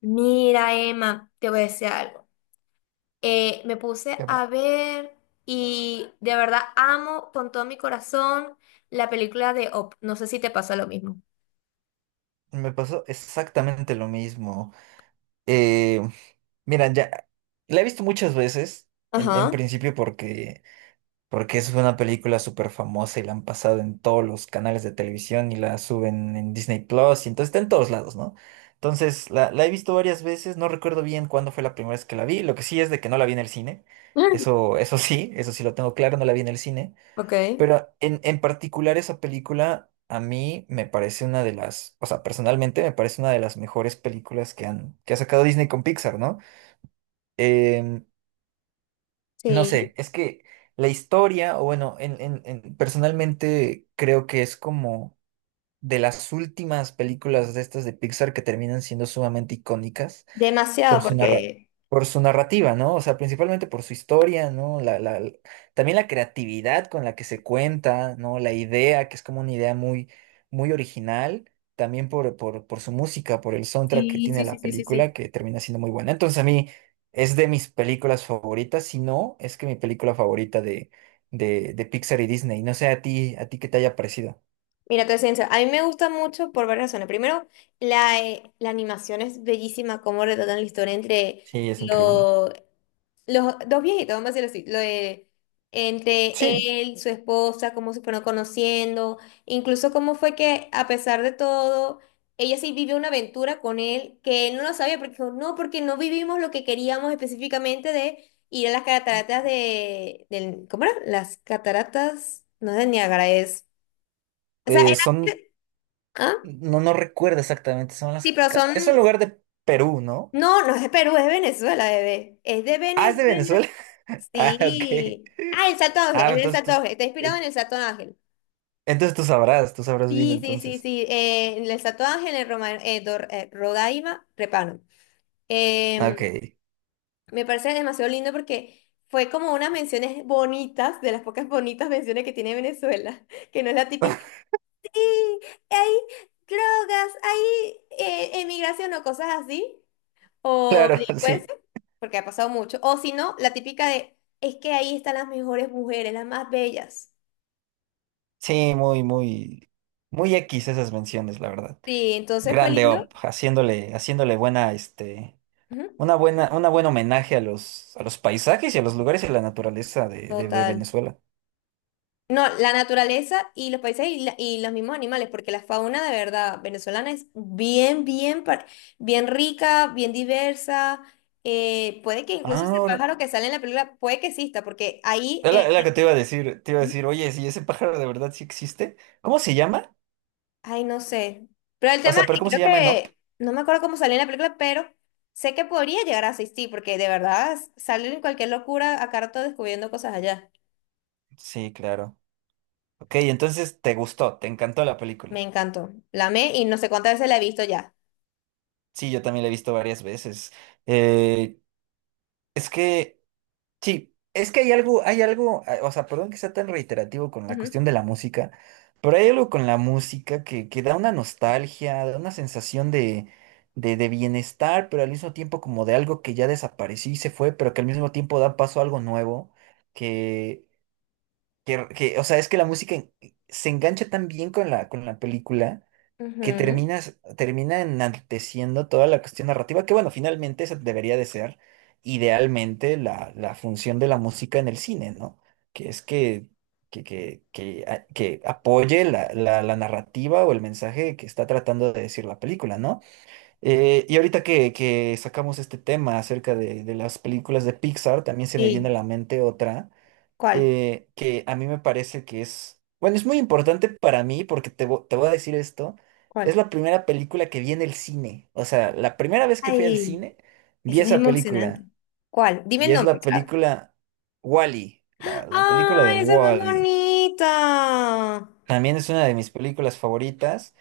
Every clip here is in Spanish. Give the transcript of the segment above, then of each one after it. Mira, Emma, te voy a decir algo. Me puse ¿Qué a pasó? ver y de verdad amo con todo mi corazón la película de Op. No sé si te pasa lo mismo. Me pasó exactamente lo mismo. Eh, Mira, ya la he visto muchas veces, en Ajá. principio porque, porque es una película súper famosa y la han pasado en todos los canales de televisión y la suben en Disney Plus y entonces está en todos lados, ¿no? Entonces la he visto varias veces, no recuerdo bien cuándo fue la primera vez que la vi, lo que sí es de que no la vi en el cine, eso sí lo tengo claro, no la vi en el cine. Ok. Pero en particular esa película a mí me parece una de las, o sea, personalmente me parece una de las mejores películas que que ha sacado Disney con Pixar, ¿no? Em, no Sí. sé, es que la historia, o bueno, personalmente creo que es como de las últimas películas de estas de Pixar que terminan siendo sumamente icónicas por Demasiado, su porque, por su narrativa, ¿no? O sea, principalmente por su historia, ¿no? También la creatividad con la que se cuenta, ¿no? La idea, que es como una idea muy, muy original, también por su música, por el soundtrack que sí, tiene sí, sí, la sí, sí, sí, película, que termina siendo muy buena. Entonces, a mí es de mis películas favoritas, si no, es que mi película favorita de, de Pixar y Disney. No sé a ti qué te haya parecido. mira, te soy sincera, a mí me gusta mucho por varias razones. Primero, la animación es bellísima, cómo retratan la historia entre Sí, es increíble. los dos viejitos, vamos a decirlo así, lo de, entre Sí, él, su esposa, cómo se fueron conociendo, incluso cómo fue que a pesar de todo, ella sí vivió una aventura con él que él no lo sabía porque dijo, no, porque no vivimos lo que queríamos específicamente de ir a las cataratas de, del, ¿cómo era? Las cataratas, no es de Niágara, es, o sea, era, son... ¿ah? No, no recuerdo exactamente. Son Sí, las... pero ca- Es un son, lugar de Perú, ¿no? no, no es de Perú, es de Venezuela, bebé, es de Ah, es de Venezuela. Venezuela. Ah, ok. Sí. Ah, el Santo Ángel, Ah, es del entonces Santo tú... Ángel, está inspirado eh, en el Santo Ángel. Entonces tú sabrás bien Sí, sí, sí, entonces. sí. En el Santo Ángel, en Roma, Rodaima, Repano. Em, Ok. Me parece demasiado lindo porque fue como unas menciones bonitas, de las pocas bonitas menciones que tiene Venezuela, que no es la típica. "Sí, hay drogas, hay emigración o cosas así, o Claro, sí. delincuencia, porque ha pasado mucho. O si no, la típica de, es que ahí están las mejores mujeres, las más bellas. Sí, muy, muy... Muy X esas menciones, la verdad. Sí, entonces fue Grande lindo. Op, haciéndole, haciéndole buena, este... Ujú. Una buena, una buen homenaje a los paisajes y a los lugares y a la naturaleza de Total. Venezuela. No, la naturaleza y los paisajes y, y los mismos animales, porque la fauna de verdad venezolana es bien, bien, bien rica, bien diversa. Puede que incluso ese Ahora pájaro que sale en la película, puede que exista, porque ahí, es es la que te iba a decir, te iba a decir, ujú, oye, si ese pájaro de verdad sí existe, ¿cómo se llama? ay, no sé. Pero el O tema, sea, ¿pero y cómo se creo llama en Up? que, no me acuerdo cómo salió en la película, pero sé que podría llegar a asistir, porque de verdad salen cualquier locura a rato descubriendo cosas allá. Sí, claro. Ok, entonces te gustó, te encantó la Me película. encantó. La amé y no sé cuántas veces la he visto ya. Sí, yo también la he visto varias veces. Eh, es que sí, es que hay algo, o sea, perdón que sea tan reiterativo con la Ujú, cuestión de la música, pero hay algo con la música que da una nostalgia, da una sensación de, de bienestar, pero al mismo tiempo como de algo que ya desapareció y se fue, pero que al mismo tiempo da paso a algo nuevo, que, o sea, es que la se engancha tan bien con con la película que ujú. Termina enalteciendo toda la cuestión narrativa, que bueno, finalmente esa debería de ser idealmente la función de la música en el cine, ¿no? Que es que, que apoye la narrativa o el mensaje que está tratando de decir la película, ¿no? Y ahorita que sacamos este tema acerca de las películas de Pixar, también se me viene a Sí, la mente otra, ¿cuál? Que a mí me parece que es, bueno, es muy importante para mí porque te voy a decir esto, es ¿Cuál? la primera película que vi en el cine, o sea, la primera vez que fui al Ay, cine vi eso es esa emocionante. película ¿Cuál? Dime y el es nombre, la claro. película Wall-E, la película de Ay, esa es más Wall-E. bonita. También es una de mis películas favoritas,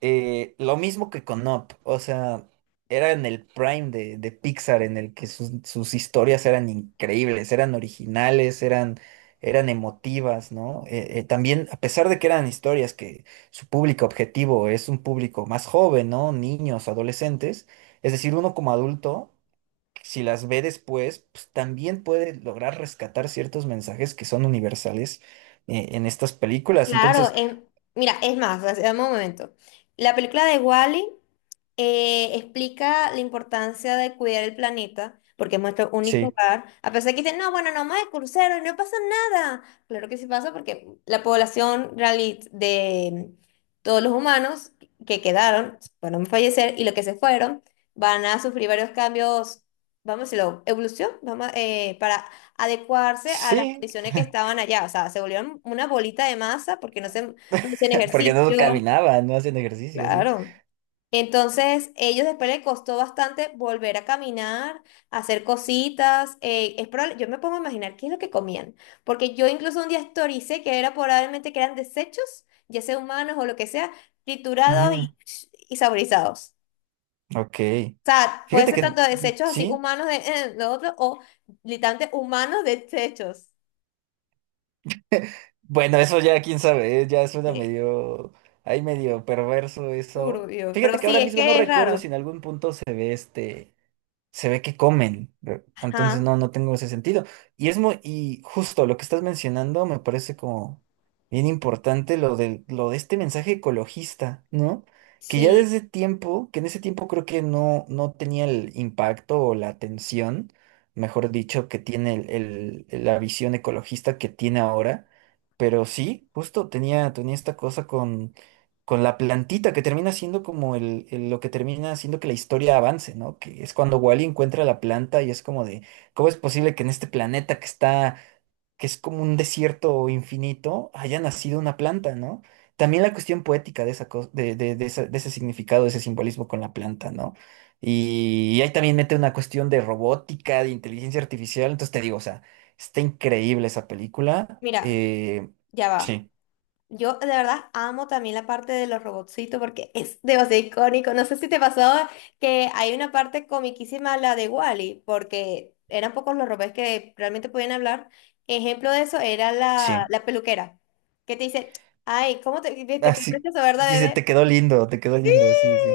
lo mismo que con Up, o sea, era en el prime de Pixar en el que sus historias eran increíbles, eran originales, eran, eran emotivas, ¿no? También, a pesar de que eran historias que su público objetivo es un público más joven, ¿no? Niños, adolescentes, es decir, uno como adulto, si las ve después, pues también puede lograr rescatar ciertos mensajes que son universales, en estas películas. Claro, Entonces, mira, es más, o sea, dame un momento. La película de Wally explica la importancia de cuidar el planeta, porque es nuestro único sí, hogar. A pesar de que dicen, no, bueno, no más de crucero y no pasa nada. Claro que sí pasa porque la población de todos los humanos que quedaron, bueno a fallecer y los que se fueron, van a sufrir varios cambios, vamos a decirlo, evolución, vamos, para adecuarse a las sí. condiciones que estaban allá. O sea, se volvieron una bolita de masa porque no se, no hacían Porque no ejercicio. caminaban, no hacían ejercicio, sí. Claro. Entonces, ellos después les costó bastante volver a caminar, hacer cositas. Yo me pongo a imaginar qué es lo que comían, porque yo incluso un día historicé que era probablemente que eran desechos, ya sea humanos o lo que sea, triturados Mm, y saborizados. ok. O sea, puede Fíjate ser que tanto desechos así sí. humanos de lo otro o literalmente humanos desechos. Bueno, eso ya quién sabe, ya suena De medio, ahí medio perverso eso. turbio, pero Fíjate que sí, ahora es mismo no que es recuerdo si raro. en algún punto se ve este, se ve que comen. ¿Ve? Entonces no, Ajá, no tengo ese sentido. Y es muy, y justo lo que estás mencionando me parece como bien importante lo de este mensaje ecologista, ¿no? Que ya sí. desde tiempo, que en ese tiempo creo que no, no tenía el impacto o la atención, mejor dicho, que tiene la visión ecologista que tiene ahora. Pero sí, justo tenía, tenía esta cosa con la plantita que termina siendo como lo que termina haciendo que la historia avance, ¿no? Que es cuando Wally encuentra la planta y es como de, ¿cómo es posible que en este planeta que está, que es como un desierto infinito, haya nacido una planta, ¿no? También la cuestión poética de esa cosa, de, de de ese significado, de ese simbolismo con la planta, ¿no? Y ahí también mete una cuestión de robótica, de inteligencia artificial, entonces te digo, o sea, está increíble esa película. Mira, ya va. Sí, Yo de verdad amo también la parte de los robotcitos porque es demasiado icónico. No sé si te pasó que hay una parte comiquísima, la de Wally, porque eran pocos los robots que realmente podían hablar. Ejemplo de eso era la, sí. la peluquera, que te dice, ay, ¿cómo te, te qué Así, precioso, verdad, dice, bebé? Te quedó lindo, sí, sí.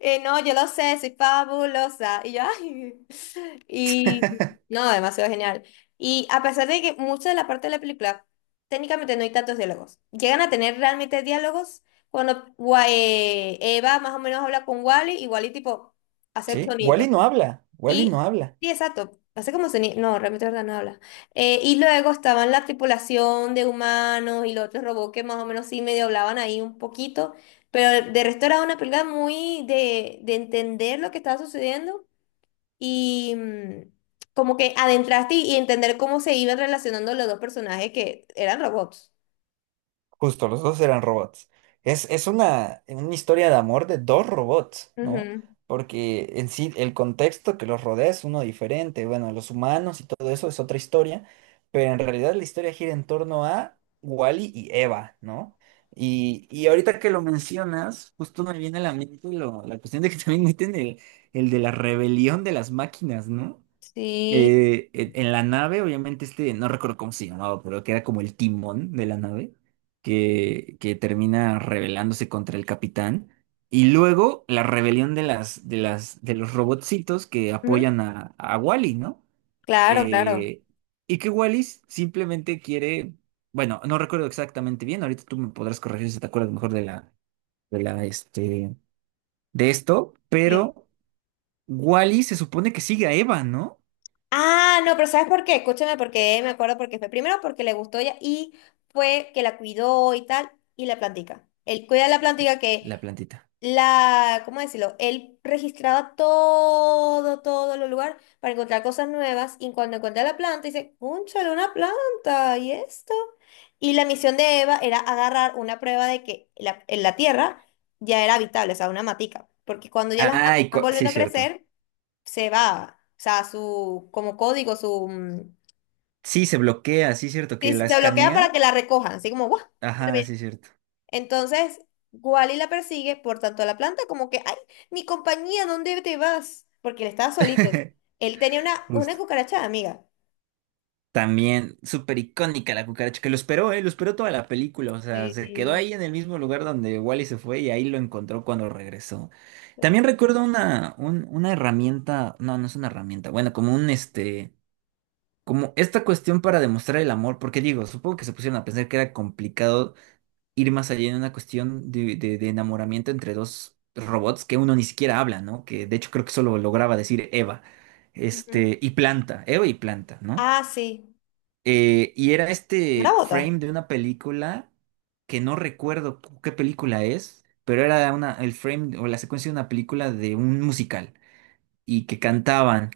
No, yo lo sé, soy fabulosa. Y yo, ay. Y no, demasiado genial. Y a pesar de que mucha de la parte de la película, técnicamente no hay tantos diálogos. Llegan a tener realmente diálogos cuando Eva más o menos habla con Wally y Wally tipo hace Sí, sonido. Wally no habla, Wally no Y habla. sí, exacto. Hace como sonido. No, realmente verdad no habla. Y luego estaban la tripulación de humanos y los otros robots que más o menos sí medio hablaban ahí un poquito. Pero de resto era una película muy de entender lo que estaba sucediendo y como que adentraste y entender cómo se iban relacionando los dos personajes que eran robots. Justo, los dos eran robots. Es una historia de amor de dos robots, ¿no? Ujú. Porque en sí el contexto que los rodea es uno diferente. Bueno, los humanos y todo eso es otra historia, pero en realidad la historia gira en torno a Wally y Eva, ¿no? Y ahorita que lo mencionas, justo me viene a la mente la cuestión de que también meten el de la rebelión de las máquinas, ¿no? Sí. En en la nave, obviamente, este, no recuerdo cómo se llamaba, pero que era como el timón de la nave, que termina rebelándose contra el capitán. Y luego la rebelión de de los robotcitos que Ujú. apoyan a Wally, ¿no? Claro, claro. Eh, y que Wally simplemente quiere, bueno, no recuerdo exactamente bien, ahorita tú me podrás corregir si te acuerdas mejor de la, este, de esto, Sí. pero Wally se supone que sigue a Eva, ¿no? Ah, no, pero ¿sabes por qué? Escúchame, porque me acuerdo porque fue primero porque le gustó ella y fue que la cuidó y tal, y la plantica. Él cuida la Y- plantica La que plantita. la, ¿cómo decirlo? Él registraba todo, todo el lugar para encontrar cosas nuevas y cuando encontré la planta, dice, ¡cónchale, una planta! ¿Y esto? Y la misión de Eva era agarrar una prueba de que la, en la tierra ya era habitable, o sea, una matica, porque cuando ya las matas están Sí, volviendo a cierto. crecer, se va, o sea, su, como código, su, Sí, se bloquea, sí, cierto, sí, que se la bloquea para escanea. que la recojan, así como, ¡guau! Ajá, sí, cierto. Entonces, Wally la persigue por tanto a la planta como que, ay, mi compañía, ¿dónde te vas? Porque él estaba solito. Él tenía una Justo. cucaracha de amiga. También súper icónica la cucaracha, que lo esperó, ¿eh? Lo esperó toda la película, o sea, se quedó Sí. ahí en el mismo lugar donde Wally se fue y ahí lo encontró cuando regresó. También recuerdo una, una herramienta, no, no es una herramienta, bueno, como un este, como esta cuestión para demostrar el amor, porque digo, supongo que se pusieron a pensar que era complicado ir más allá en una cuestión de, de enamoramiento entre dos robots que uno ni siquiera habla, ¿no? Que de hecho creo que solo lograba decir Eva, Ujú. este, y Planta, Eva y Planta, ¿no? Ah, sí. Y era ¿No era este bota? frame de una película que no recuerdo qué película es, pero era una, el frame o la secuencia de una película de un musical y que cantaban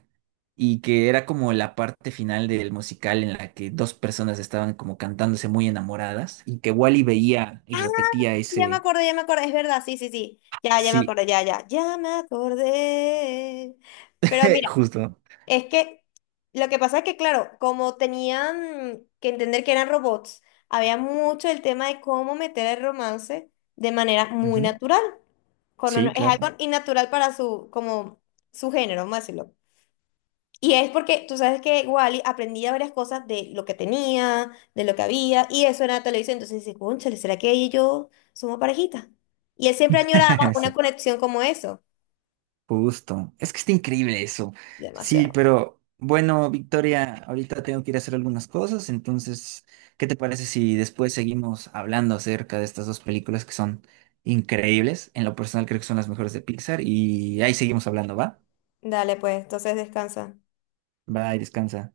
y que era como la parte final del musical en la que dos personas estaban como cantándose muy enamoradas y que Wally veía y repetía ese, Ya me acordé, es verdad, sí, sí, sí. Ya, ya me sí, acordé, ya, ya, ya me acordé. Pero mira, justo. es que lo que pasa es que, claro, como tenían que entender que eran robots, había mucho el tema de cómo meter el romance de manera muy Ujú. natural. Sí, Es claro. algo innatural para su, como, su género, vamos a decirlo. Y es porque tú sabes que Wally aprendía varias cosas de lo que tenía, de lo que había, y eso era la televisión. Entonces dice, cónchale, ¿será que ella y yo somos parejita? Y él siempre añoraba una Eso, conexión como eso. justo. Es que está increíble eso. Sí, Demasiado. pero bueno, Victoria, ahorita tengo que ir a hacer algunas cosas, entonces, ¿qué te parece si después seguimos hablando acerca de estas dos películas que son increíbles? En lo personal creo que son las mejores de Pixar y ahí seguimos hablando, ¿va? Dale, pues, entonces descansa. Bye, descansa.